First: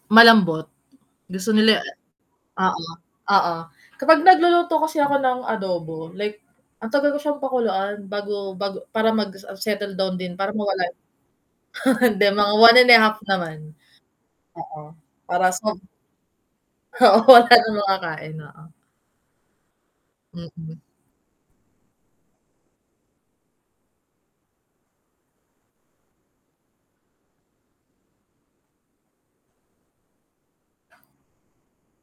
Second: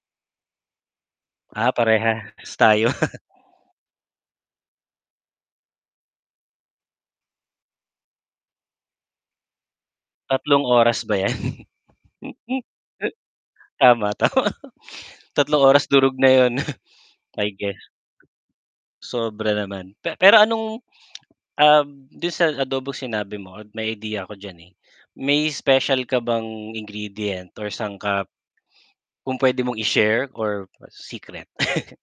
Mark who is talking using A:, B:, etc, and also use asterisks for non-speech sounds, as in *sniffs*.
A: Malambot, gusto
B: Ah,
A: nila
B: parehas tayo.
A: oo,
B: *chuckles*
A: oo. Kapag nagluluto kasi ako ng adobo, like, ang tagal ko siyang pakuluan bago bago para mag, ah, settle down din para
B: 3
A: mawala
B: oras ba 'yan?
A: *chuckles* hindi mga
B: *laughs*
A: 1 1/2 naman,
B: Tama, tama.
A: oo,
B: *chuckles*
A: oras
B: 3
A: sob
B: oras durog na 'yun, *sniffs*
A: Oo
B: I
A: wala ng
B: guess.
A: makakain, oo.
B: Sobra naman, pe pero
A: Mm.
B: anong, *smacks lips* uhm, dun sa adobo sinabi mo at may ideya ako d'yan, eh, may special ka bang ingredient or sangkap, kung p'wede mong i-share or secret? *chuckles*